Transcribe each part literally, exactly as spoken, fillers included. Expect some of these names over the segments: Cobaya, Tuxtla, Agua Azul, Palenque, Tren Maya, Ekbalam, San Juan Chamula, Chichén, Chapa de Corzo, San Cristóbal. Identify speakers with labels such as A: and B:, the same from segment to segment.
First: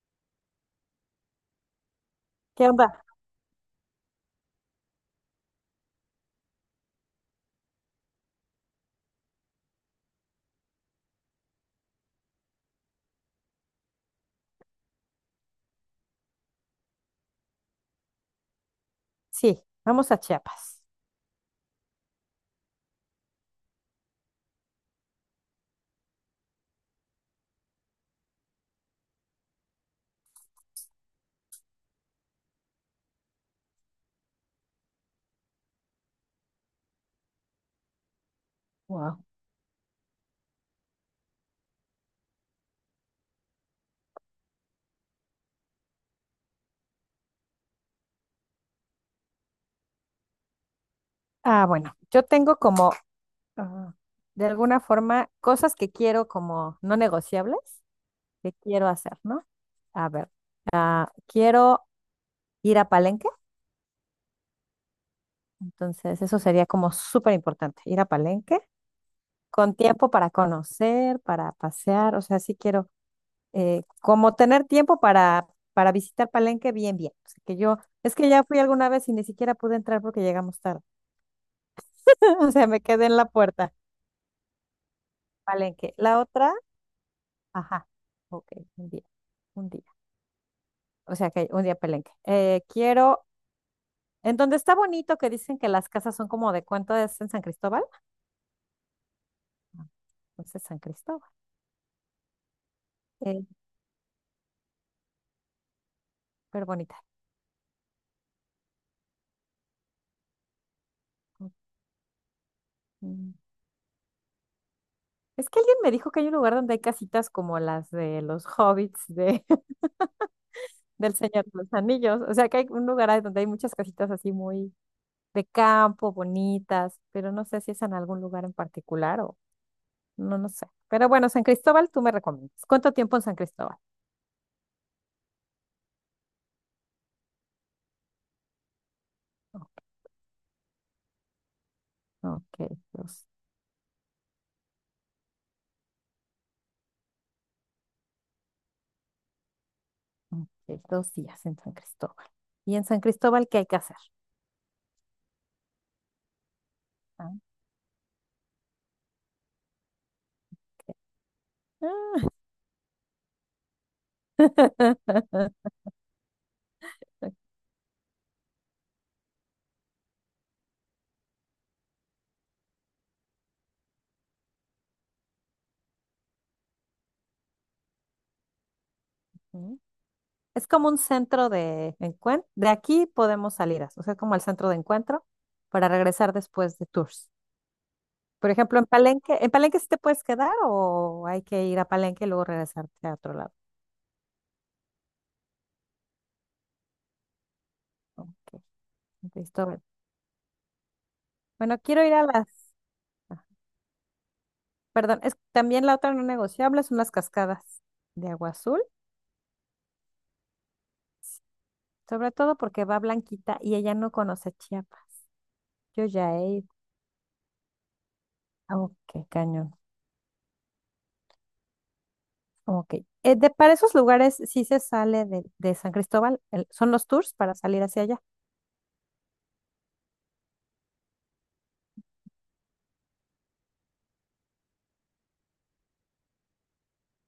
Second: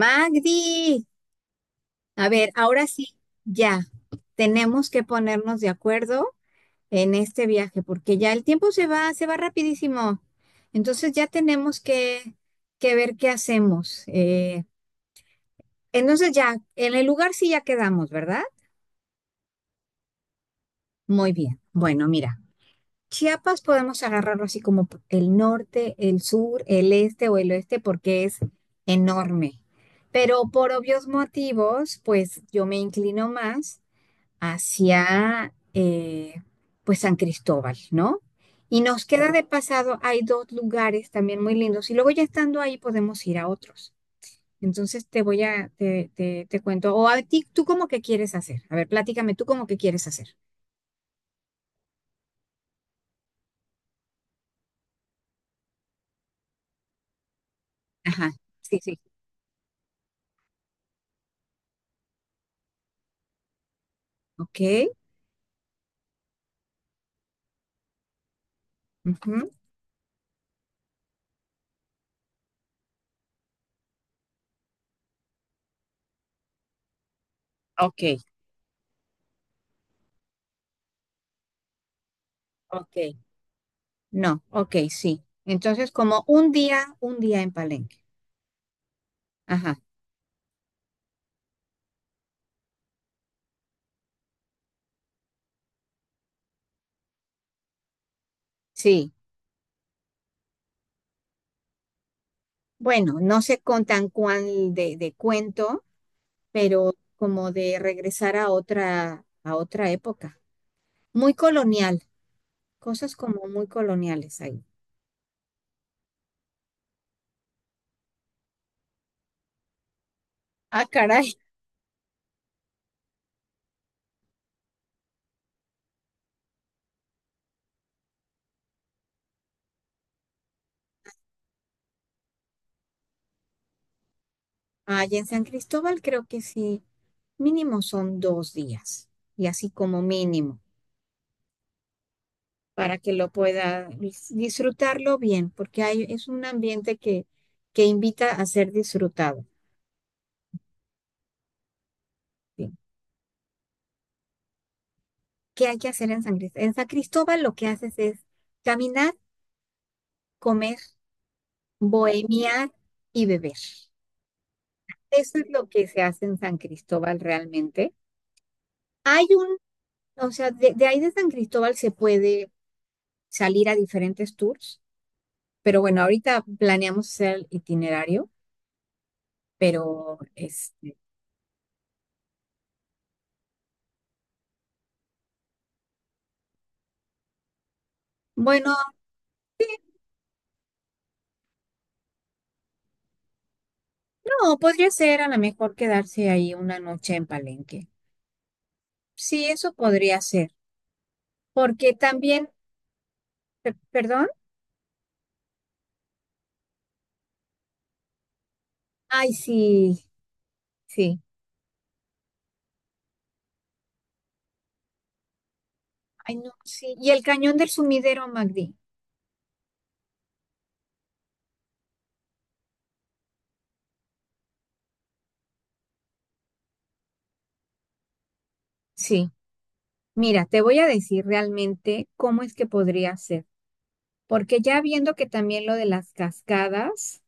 A: Magdi, a ver,
B: ¿Qué
A: ahora
B: onda?
A: sí, ya, tenemos que ponernos de acuerdo en este viaje, porque ya el tiempo se va, se va rapidísimo. Entonces ya, tenemos que, que ver qué hacemos. Eh, entonces ya, en el lugar sí ya quedamos, ¿verdad?
B: Sí, vamos a Chiapas.
A: Muy bien. Bueno, mira, Chiapas podemos agarrarlo así como p- el norte, el sur, el este o el oeste, porque es enorme. Pero por obvios motivos, pues yo me inclino más hacia eh, pues San Cristóbal, ¿no? Y nos
B: Wow.
A: queda de pasado, hay dos lugares también muy lindos y luego ya estando ahí podemos ir a otros. Entonces te voy a, te, te, te cuento, o a ti, ¿tú cómo que quieres hacer? A ver, platícame, ¿tú cómo que quieres hacer?
B: Ah, bueno, yo tengo como, ah, de alguna forma, cosas que quiero como no negociables,
A: Ajá,
B: que
A: sí,
B: quiero
A: sí.
B: hacer, ¿no? A ver, quiero ir a Palenque,
A: Ok,
B: entonces eso sería como súper importante, ir a Palenque
A: ujú,
B: con tiempo para conocer, para pasear, o sea, sí quiero, eh, como tener tiempo para, para visitar Palenque bien, bien. O sea, que yo,
A: ok,
B: es que ya fui alguna vez y ni siquiera pude entrar porque llegamos tarde, o sea, me quedé
A: ok.
B: en la puerta.
A: No, ok, sí. Entonces,
B: Palenque. La
A: como un
B: otra,
A: día, un día en
B: ajá,
A: Palenque.
B: ok, un día, un
A: Ajá,
B: día. O sea que un día Palenque. Eh, quiero, en donde está bonito que dicen que las casas son como de cuánto es en San Cristóbal.
A: sí.
B: Ah, Entonces San Cristóbal,
A: Bueno, no
B: eh,
A: sé con tan cuál de, de cuento,
B: súper
A: pero
B: bonita.
A: como de regresar a otra, a otra época. Muy colonial, cosas
B: Mm.
A: como muy coloniales ahí.
B: Es que alguien me dijo que hay un lugar donde hay casitas como las de los hobbits de,
A: Ah,
B: del
A: caray.
B: Señor de los Anillos. O sea que hay un lugar ahí donde hay muchas casitas así muy de campo, bonitas, pero no sé si es en algún lugar en particular o no, no sé. Pero bueno, San Cristóbal, tú me recomiendas. ¿Cuánto tiempo en San Cristóbal?
A: Allá en San Cristóbal creo que sí, mínimo son dos días, y
B: Oh,
A: así como mínimo,
B: ok,
A: para que
B: dos,
A: lo pueda dis- disfrutarlo bien, porque hay, es un ambiente que, que invita a ser disfrutado.
B: ok, dos días en San Cristóbal.
A: ¿Sí?
B: ¿Y en San Cristóbal qué hay que hacer?
A: ¿Qué hay que hacer en San Cristóbal? En San
B: Ah.
A: Cristóbal lo que haces es caminar, comer, bohemiar y beber. Eso es
B: Mm.
A: lo que se hace en San Cristóbal realmente. Hay un, o sea, de, de ahí de San Cristóbal se puede salir a diferentes tours, pero bueno, ahorita planeamos hacer el itinerario, pero
B: Es como
A: este,
B: un centro de encuentro. De aquí podemos salir, o sea, como el centro de encuentro para regresar después de tours. Por
A: bueno,
B: ejemplo, en Palenque, ¿en Palenque sí te puedes quedar o hay que ir a Palenque y luego regresarte a otro lado?
A: no, podría ser a lo mejor quedarse ahí una noche en Palenque.
B: Ok, San
A: Sí, eso
B: Cristóbal.
A: podría ser,
B: Bueno,
A: porque
B: quiero ir a las...
A: también, per- perdón,
B: Perdón, es, también la otra no negociable son las cascadas de agua azul,
A: ay, sí, sí,
B: sobre todo porque va Blanquita y ella no conoce Chiapas. Yo ya
A: ay,
B: he
A: no,
B: ido.
A: sí. Y el cañón del sumidero, Magdi,
B: Ok, cañón. Ok. Eh, de- para esos lugares sí se sale de, de San Cristóbal, el- son los tours para salir hacia allá.
A: sí. Mira, te voy a decir realmente cómo es que podría ser. Porque ya viendo que también lo de las cascadas,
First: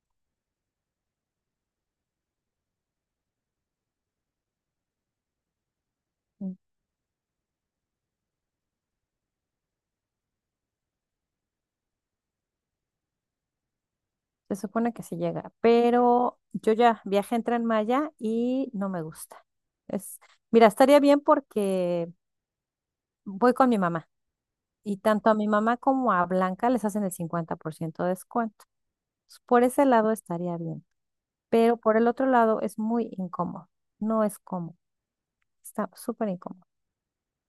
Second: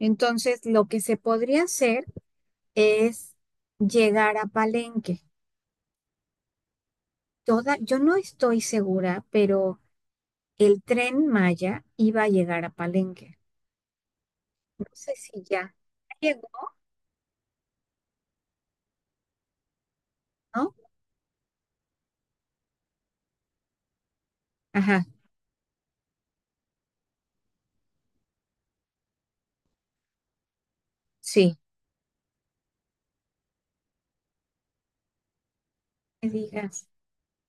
A: entonces lo que se podría hacer es llegar a Palenque. Toda, yo no estoy segura, pero el tren Maya iba a llegar a Palenque.
B: Se
A: No
B: supone que
A: sé
B: sí
A: si
B: llega,
A: ya
B: pero
A: llegó,
B: yo ya viajé en Tren Maya y no me gusta. Es, mira,
A: ¿no?
B: estaría bien porque voy con mi mamá y
A: Ajá,
B: tanto a mi mamá como a Blanca les hacen el cincuenta por ciento de descuento. Entonces, por ese lado estaría bien,
A: sí,
B: pero por el otro lado es muy incómodo. No es cómodo, está súper
A: me
B: incómodo.
A: digas.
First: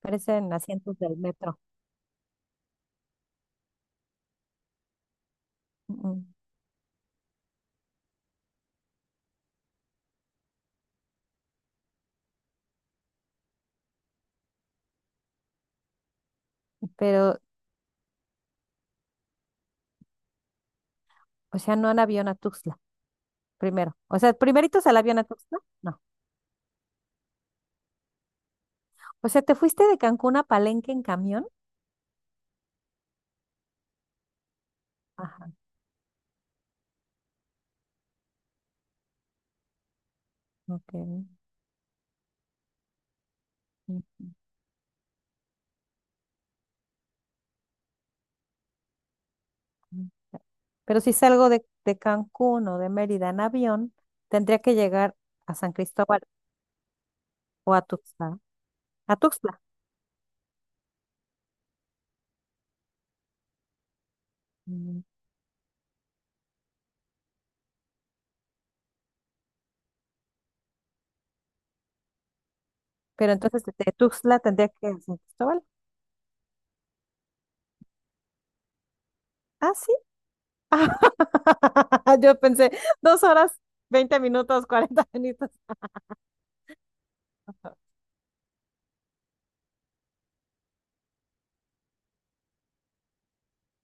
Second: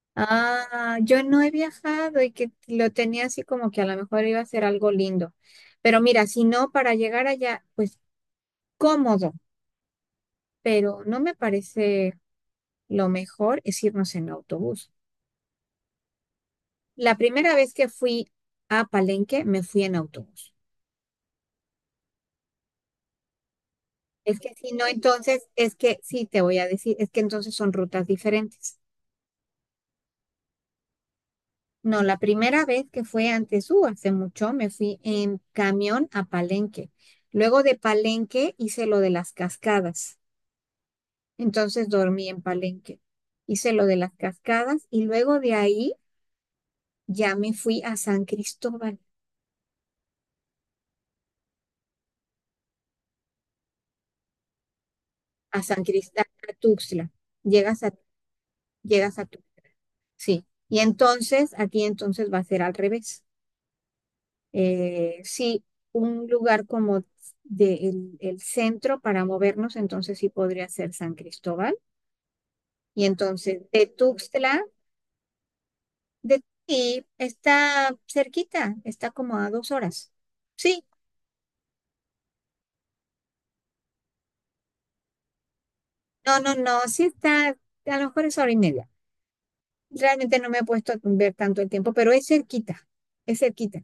B: Parecen
A: Ah,
B: asientos del
A: yo no he
B: metro.
A: viajado y que lo tenía así como que a lo mejor iba a ser algo lindo. Pero
B: Mm,
A: mira, si no, para llegar allá, pues cómodo, pero no me parece. Lo mejor es irnos en autobús.
B: mm,
A: La
B: Pero,
A: primera vez que fui a Palenque, me fui en autobús.
B: o sea, no en avión a Tuxtla, primero. O sea,
A: Es que si no,
B: primeritos al avión a
A: entonces,
B: Tuxtla,
A: es que
B: no.
A: sí, te voy a decir, es que entonces son rutas diferentes.
B: O sea, te fuiste de Cancún a Palenque en camión.
A: No, la primera vez que fue antes, uh, hace mucho, me fui en camión a Palenque. Luego de Palenque hice lo de las cascadas.
B: Ok. Ujú.
A: Entonces dormí en Palenque. Hice lo de las cascadas y luego de ahí ya me fui a San Cristóbal,
B: Pero si salgo de, de Cancún o de Mérida en avión, tendría que llegar a
A: a
B: San
A: San
B: Cristóbal
A: Cristóbal, a Tuxtla.
B: o a
A: Llegas a,
B: Tuxtla. A
A: llegas a.
B: Tuxtla.
A: Sí, y entonces aquí entonces va a ser al revés.
B: Mm.
A: Eh, sí, un lugar como de el, el centro para movernos, entonces sí podría ser San Cristóbal. Y
B: Pero
A: entonces
B: entonces de
A: de
B: Tuxtla
A: Tuxtla,
B: tendría que ir a San Cristóbal.
A: de ti está cerquita, está como a dos
B: Ah, sí.
A: horas. Sí,
B: Yo pensé, dos horas, veinte minutos, cuarenta minutos.
A: no, no, no, sí está, a lo mejor es hora y media. Realmente no me he puesto a ver tanto el tiempo, pero es cerquita, es cerquita.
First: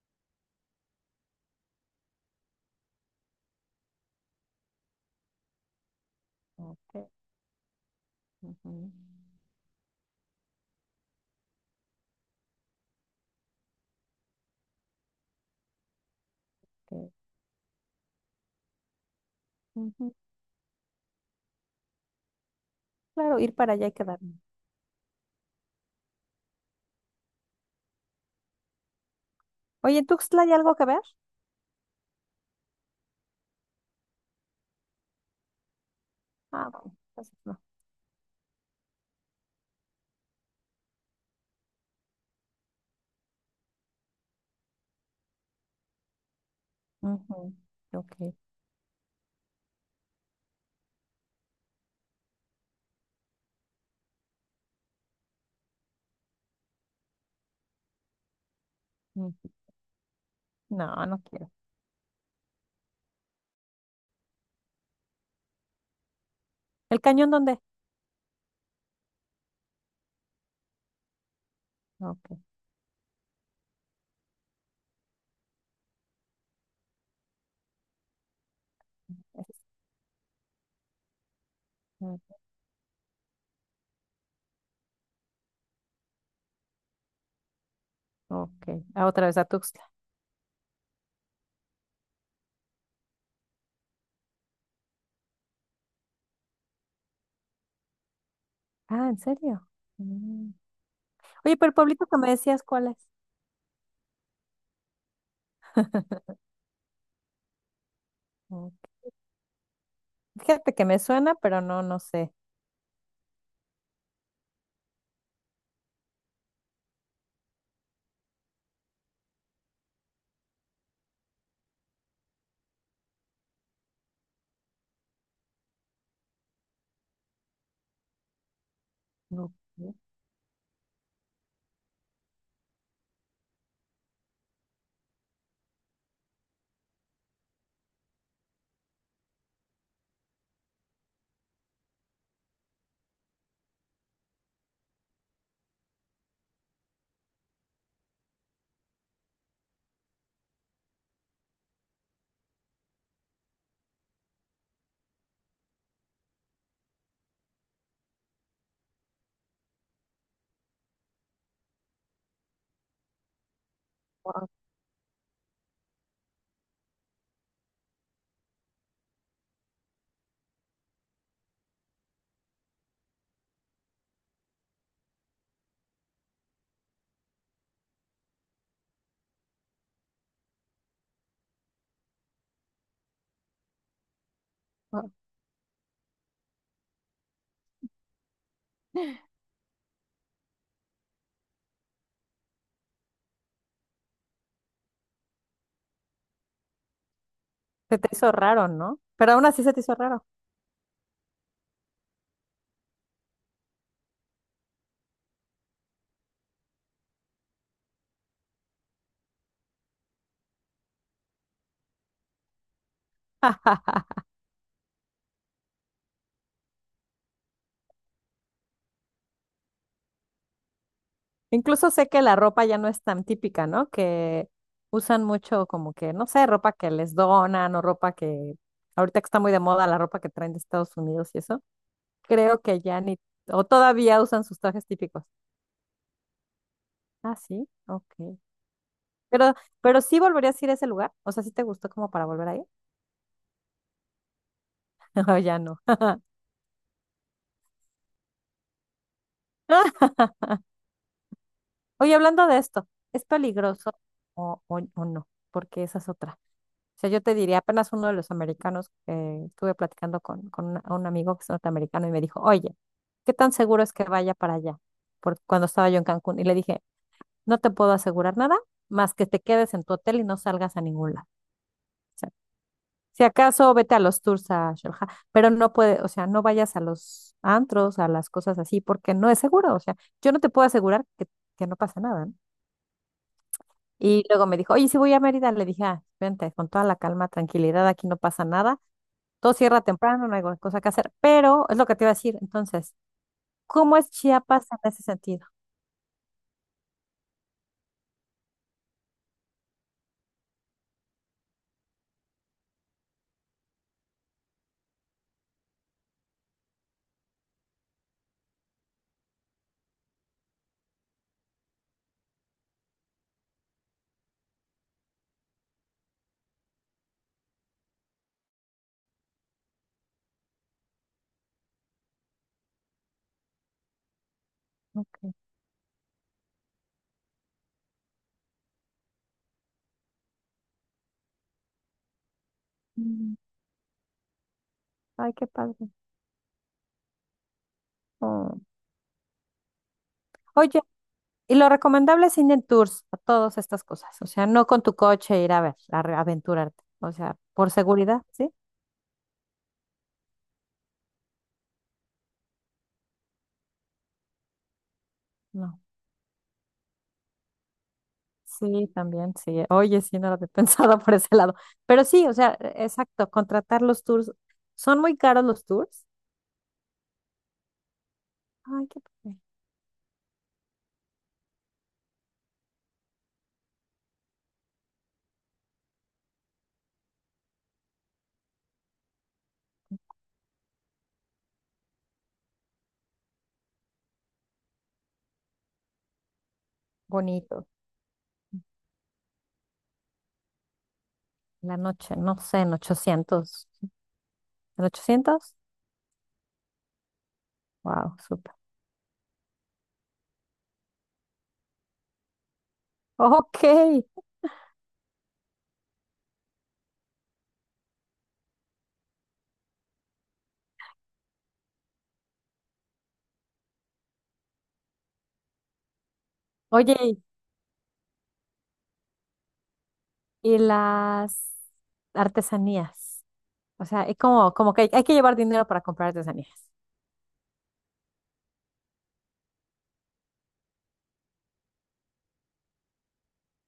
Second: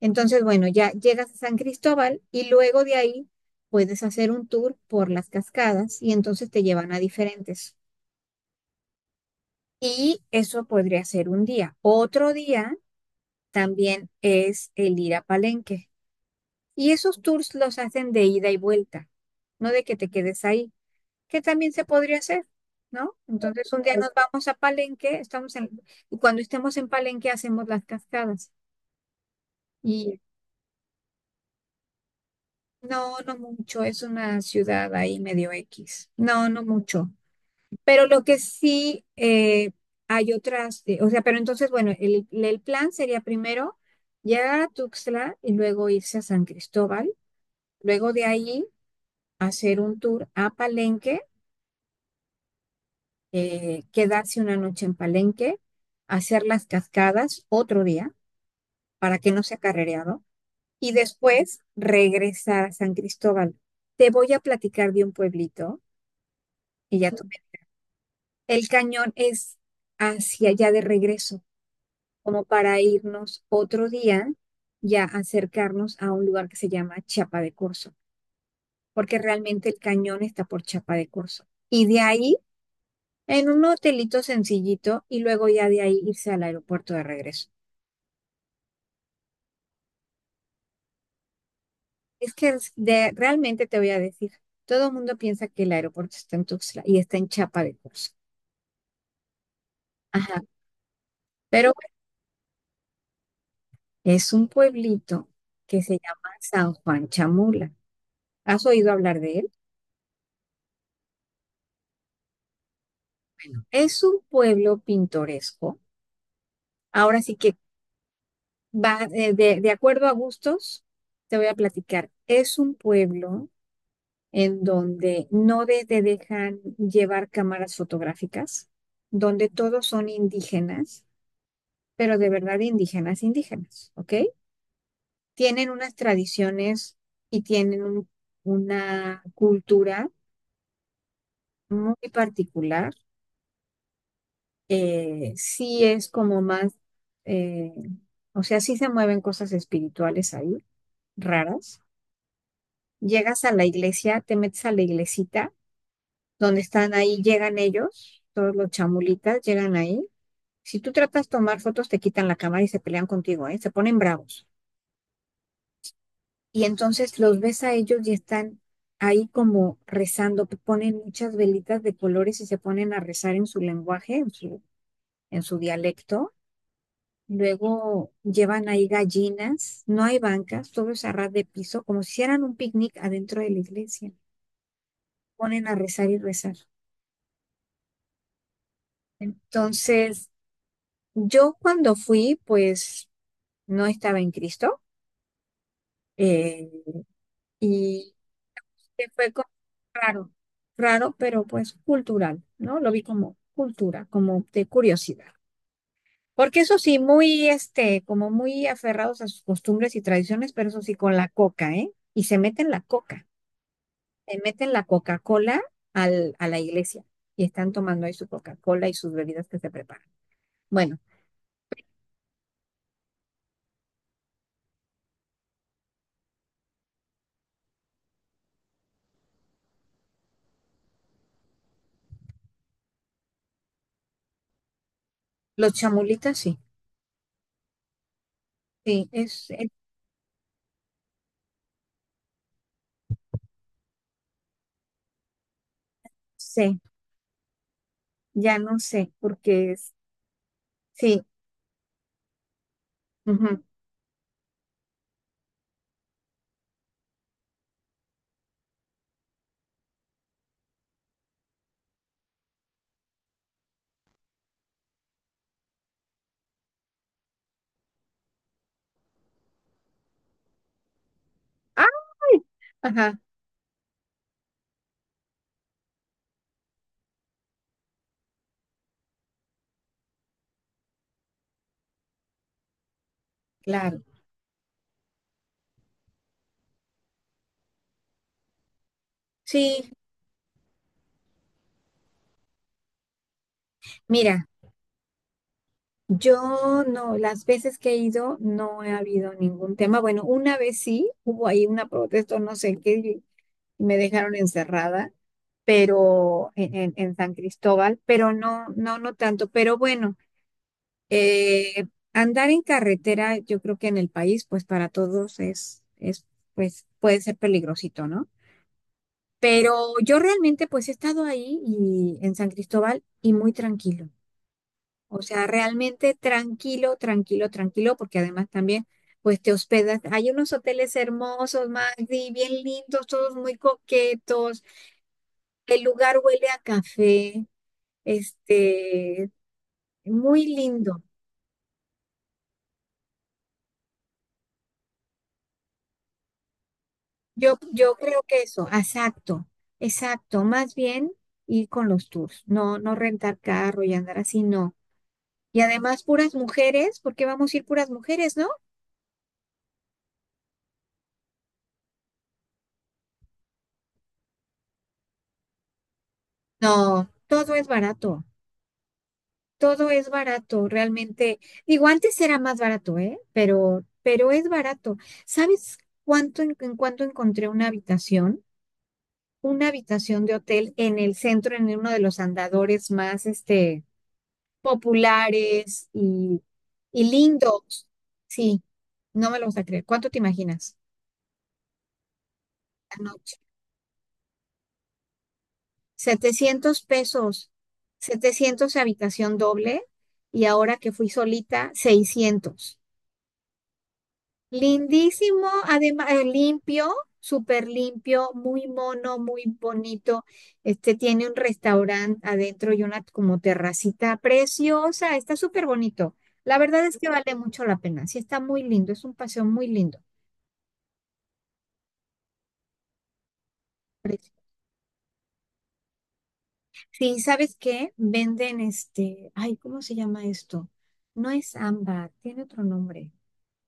A: Entonces, bueno, ya llegas a San Cristóbal y luego de ahí puedes hacer un tour por las cascadas y entonces te llevan
B: Ok,
A: a diferentes.
B: ujú,
A: Y eso podría ser un día. Otro día también es el ir a Palenque. Y
B: ok,
A: esos tours los hacen de ida y vuelta, no de que te
B: ujú.
A: quedes ahí, que también se podría hacer, ¿no?
B: Claro, ir
A: Entonces
B: para
A: un
B: allá y
A: día nos
B: quedarme.
A: vamos a Palenque, estamos en, y cuando estemos en Palenque hacemos las cascadas.
B: Oye, ¿en
A: Y
B: Tuxtla hay algo que ver?
A: no, no mucho, es una ciudad ahí medio X. No, no
B: Ah, bueno,
A: mucho.
B: entonces no.
A: Pero lo que sí eh, hay otras, eh, o sea, pero entonces, bueno, el, el plan sería primero llegar a Tuxtla y luego irse a San Cristóbal,
B: Ujú,
A: luego de
B: ok,
A: ahí hacer un tour a Palenque, eh, quedarse una noche en Palenque, hacer las cascadas otro día para que no
B: ujú.
A: sea carrereado y
B: No, no quiero.
A: después regresar a San Cristóbal. Te voy a platicar de un pueblito y
B: ¿El
A: ya tú.
B: cañón dónde?
A: El cañón es hacia allá de regreso,
B: Ok.
A: como para irnos otro día, ya acercarnos a un lugar que se llama Chapa de Corzo, porque
B: es-
A: realmente el cañón está por Chapa de Corzo. Y de
B: mm,
A: ahí, en un hotelito sencillito, y luego ya de ahí irse al aeropuerto de regreso.
B: Ok. Ah, otra vez a Tuxtla.
A: Es que es de- realmente te voy a decir, todo el mundo piensa que el aeropuerto está en Tuxtla y está en Chapa de Corzo.
B: Ah, ¿en serio?
A: Ajá,
B: Mm. Oye, pero
A: pero
B: el
A: bueno,
B: pueblito que me decías, ¿cuál es?
A: es un pueblito que se llama San Juan Chamula. ¿Has
B: Ok.
A: oído hablar de él?
B: Fíjate que me suena, pero no, no sé.
A: Es un pueblo pintoresco. Ahora sí que va eh, de, de acuerdo a gustos, te voy a platicar. Es un pueblo en donde no de- te dejan llevar cámaras fotográficas, donde
B: Ok.
A: todos son indígenas, pero de verdad indígenas, indígenas, ¿ok? Tienen unas tradiciones y tienen un- una cultura muy particular, eh, sí es como más, eh, o sea, sí se mueven cosas espirituales ahí, raras. Llegas a la iglesia, te metes a la iglesita, donde están ahí, llegan ellos, todos los chamulitas llegan ahí. Si tú tratas de tomar fotos, te quitan la cámara y se pelean contigo, ¿eh? Se ponen bravos. Y entonces los ves a ellos y están ahí como rezando, p- ponen muchas velitas de colores y se ponen a rezar en su lenguaje, en su, en su dialecto. Luego llevan ahí gallinas, no hay bancas, todo es a ras de piso, como si hicieran un picnic adentro de la iglesia.
B: Ah,
A: Ponen a rezar y rezar. Entonces, yo cuando fui, pues no estaba en Cristo, eh,
B: se te
A: y
B: hizo raro, ¿no?
A: que fue
B: Pero aún
A: como
B: así se te hizo raro.
A: raro, raro, pero pues cultural, ¿no? Lo vi como cultura, como de curiosidad. Porque eso sí, muy, este, como muy aferrados a sus costumbres y tradiciones, pero eso sí, con la coca, ¿eh? Y se meten la coca. Le meten la Coca-Cola al- a la iglesia y están tomando ahí su Coca-Cola y sus bebidas que se preparan. Bueno,
B: Incluso sé que la ropa ya no es tan típica, ¿no? Que usan mucho como que, no sé, ropa que les donan o ropa que ahorita que está muy de moda la ropa que traen de Estados Unidos y eso. Creo que ya ni, o todavía usan sus trajes típicos.
A: los chamulitas sí,
B: Ah, sí, ok.
A: sí, es,
B: Pero,
A: es-
B: pero sí volverías a ir a ese lugar. O sea, ¿sí te gustó como para volver ahí? O ya no.
A: sé, ya no sé, porque es, sí,
B: Oye, hablando de esto, ¿es
A: ujú.
B: peligroso o, o- o no? Porque esa es otra. O sea, yo te diría, apenas uno de los americanos que estuve platicando con, con, una- un amigo que es norteamericano y me dijo, oye, ¿qué tan seguro es que vaya para allá? Porque cuando estaba yo en Cancún y le dije, no te puedo asegurar nada más que te quedes en tu hotel y no salgas a ningún lado.
A: ¡Ay! Ajá,
B: Si acaso vete a los tours a Sharjah, pero no puede, o sea, no vayas a los antros, a las cosas así, porque no es seguro. O sea, yo no te puedo asegurar que, que no pasa nada, ¿no?
A: claro,
B: Y luego me dijo, oye, si voy a Mérida, le dije, ah, vente, con toda la calma, tranquilidad, aquí no pasa nada, todo cierra
A: sí,
B: temprano, no hay cosa que hacer, pero es lo que te iba a decir, entonces, ¿cómo es
A: mira,
B: Chiapas en ese sentido?
A: yo no, las veces que he ido no ha habido ningún tema, bueno, una vez sí, hubo ahí una protesta, no sé qué, y me dejaron encerrada, pero en, en en San Cristóbal, pero no, no, no tanto, pero bueno. Eh, Andar en carretera, yo creo que en el país, pues para todos es, es, pues puede ser peligrosito, ¿no? Pero yo realmente, pues he estado ahí y en San Cristóbal y muy tranquilo. O
B: Ok.
A: sea, realmente tranquilo, tranquilo, tranquilo, porque además también, pues te hospedas. Hay unos hoteles hermosos, Magdi, bien lindos, todos
B: Mm.
A: muy coquetos.
B: Ay, qué padre.
A: El lugar huele a café,
B: Oh.
A: este, muy
B: Oye,
A: lindo.
B: y lo recomendable es ir en tours a todas estas cosas. O sea, no con tu coche ir a ver, a re- aventurarte. O sea,
A: Yo,
B: por
A: yo
B: seguridad,
A: creo que
B: ¿sí?
A: eso, exacto, exacto, más bien ir con los tours, no, no rentar carro y andar así, no. Y
B: No.
A: además puras mujeres, ¿por qué vamos a ir puras mujeres, no?
B: Sí, también, sí. Oye, sí, no lo había pensado por ese lado. Pero sí, o sea, e- exacto, contratar los tours. ¿Son muy caros los tours?
A: No, todo es barato,
B: Ay, qué padre.
A: todo es barato, realmente. Digo, antes era más barato, ¿eh? Pero, pero es barato. ¿Sabes cuánto en, en cuánto encontré una habitación? Una habitación de hotel en el centro, en uno de los andadores más, este, populares y, y
B: Bonito.
A: lindos. Sí, no me lo vas a creer. ¿Cuánto te imaginas?
B: La noche, no sé, en
A: La noche.
B: ochocientos. ¿En ochocientos?
A: setecientos pesos,
B: Wow, súper.
A: setecientos habitación doble y ahora que fui solita, seiscientos.
B: Ok.
A: Lindísimo, además limpio, súper limpio, muy mono, muy bonito. Este tiene un restaurante adentro y una como terracita preciosa, está súper bonito. La verdad es que
B: Oye,
A: vale mucho la pena. Sí, está muy lindo, es un paseo muy lindo.
B: y las artesanías. O sea, es
A: Precio.
B: como, como que hay, hay que llevar dinero para comprar artesanías.
A: Sí, ¿sabes qué? Venden este, ay, ¿cómo se llama esto? No es ámbar, tiene otro nombre,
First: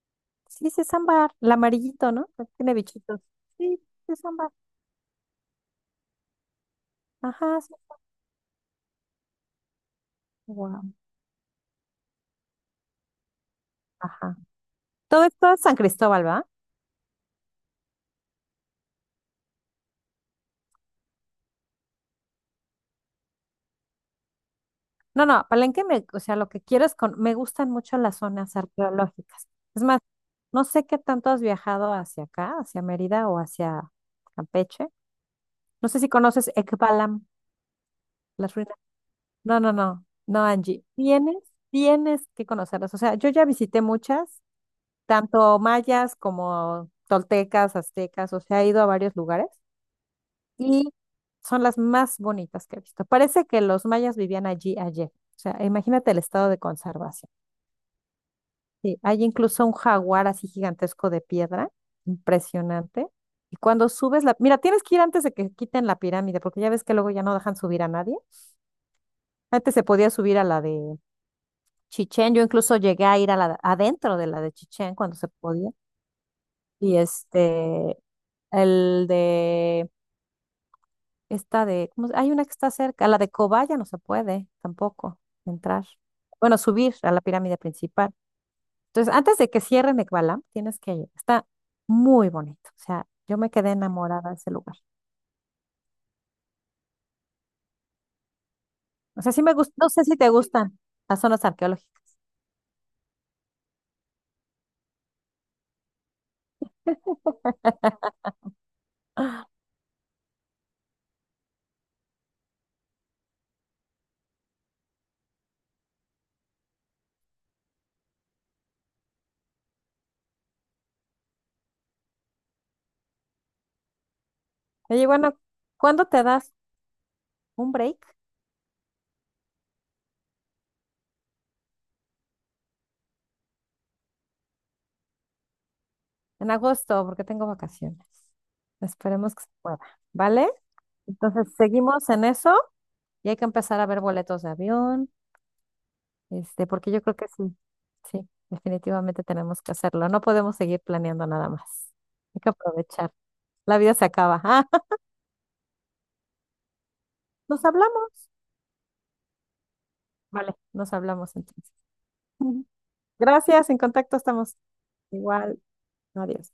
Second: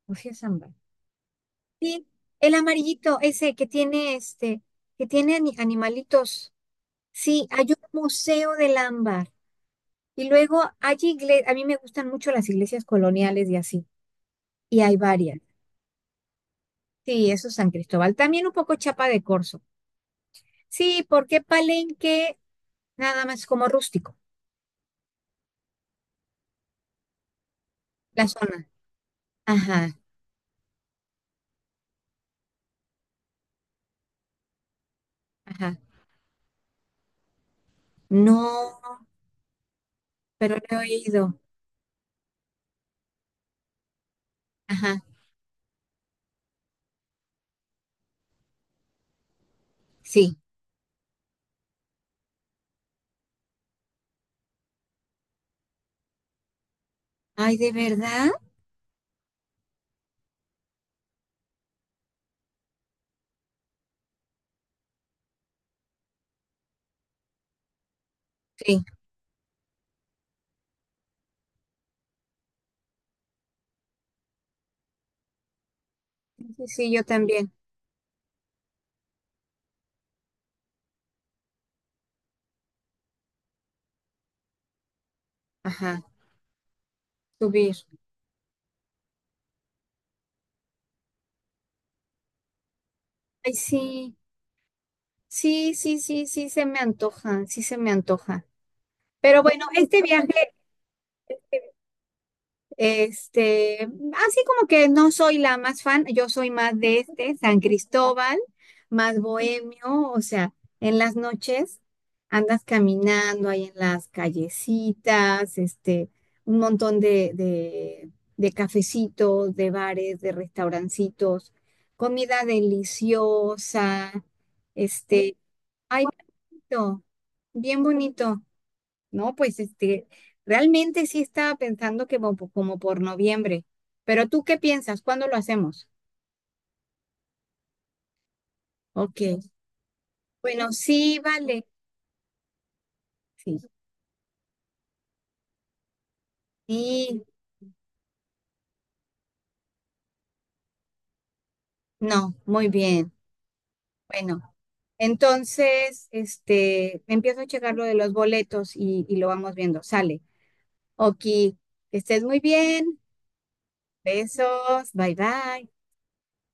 A: o si es
B: Sí,
A: ámbar.
B: sí es ámbar, el
A: Sí,
B: amarillito, ¿no? Que
A: el
B: tiene
A: amarillito,
B: bichitos.
A: ese que
B: Sí, sí
A: tiene
B: es ámbar.
A: este, que tiene ani- animalitos. Sí,
B: Ajá,
A: hay
B: sí.
A: un museo del ámbar. Y luego
B: Guau,
A: hay iglesias, a mí me gustan mucho las iglesias coloniales y así,
B: ajá.
A: y hay
B: Todo
A: varias.
B: esto es San Cristóbal, ¿va?
A: Sí, eso es San Cristóbal. También un poco Chapa de Corzo. Sí, porque Palenque nada más como rústico,
B: No, no, Palenque, me, o sea, lo que quiero es con, me gustan mucho las
A: la
B: zonas
A: zona.
B: arqueológicas. Es
A: Ajá,
B: más, no sé qué tanto has viajado hacia acá, hacia Mérida o hacia Campeche.
A: ajá.
B: No sé si conoces Ekbalam, las ruinas.
A: No,
B: No, no, no, no,
A: pero no
B: Angie.
A: he
B: Tienes,
A: ido.
B: tienes que conocerlas. O sea, yo ya visité muchas
A: Ajá,
B: tanto mayas como toltecas, aztecas, o sea, he ido a varios lugares
A: sí.
B: y son las más bonitas que he visto. Parece que los mayas vivían allí ayer. O sea, imagínate el estado de conservación.
A: Ay, ¿de verdad?
B: Sí, hay incluso un jaguar así gigantesco de piedra, impresionante. Y cuando subes la... Mira, tienes que ir antes de que quiten la pirámide, porque ya ves que luego ya no dejan subir a nadie.
A: Sí,
B: Antes se podía subir a la de Chichén. Yo incluso llegué a ir a la, adentro de la de Chichén cuando se podía.
A: sí, sí,
B: Y
A: yo también.
B: este, El de esta de, ¿cómo se- hay una que está cerca, la de Cobaya no se puede tampoco entrar.
A: Ajá,
B: Bueno, subir a la pirámide
A: subir.
B: principal. Entonces, antes de que cierren Ekbalam, tienes que ir. Está muy bonito. O sea, yo me
A: Ay,
B: quedé
A: sí,
B: enamorada de ese lugar.
A: sí, sí, sí, sí, se me antoja, sí se me antoja.
B: O sea, sí
A: Pero
B: me
A: bueno,
B: gusta, no
A: este
B: sé si te
A: viaje,
B: gustan las zonas arqueológicas.
A: este, así como que no soy la más fan, yo soy más de este, San Cristóbal, más bohemio, o sea, en las noches andas caminando ahí en las callecitas, este, un montón de, de, de cafecitos, de bares, de restaurancitos, comida deliciosa,
B: Oye,
A: este,
B: bueno,
A: ay,
B: ¿cuándo te das
A: bonito,
B: un
A: bien
B: break?
A: bonito. No, pues este, realmente sí estaba pensando que como, como por noviembre. ¿Pero tú qué piensas? ¿Cuándo lo hacemos?
B: En agosto, porque tengo vacaciones.
A: Ok.
B: Esperemos que se pueda, ¿vale?
A: Bueno, sí,
B: Entonces,
A: vale.
B: seguimos en eso y hay que
A: Sí.
B: empezar a ver boletos de avión. Este, porque yo creo
A: Sí,
B: que sí, sí, definitivamente tenemos que hacerlo. No podemos seguir planeando nada más.
A: no,
B: Hay que
A: muy
B: aprovechar.
A: bien.
B: La vida se
A: Bueno,
B: acaba.
A: entonces, este,
B: Ah,
A: empiezo a
B: nos
A: checar lo de
B: hablamos.
A: los boletos y, y lo vamos viendo. Sale.
B: Vale, nos
A: Ok,
B: hablamos
A: que
B: entonces.
A: estés muy bien.
B: Gracias, en contacto estamos.
A: Besos. Bye
B: Igual,
A: bye.
B: adiós.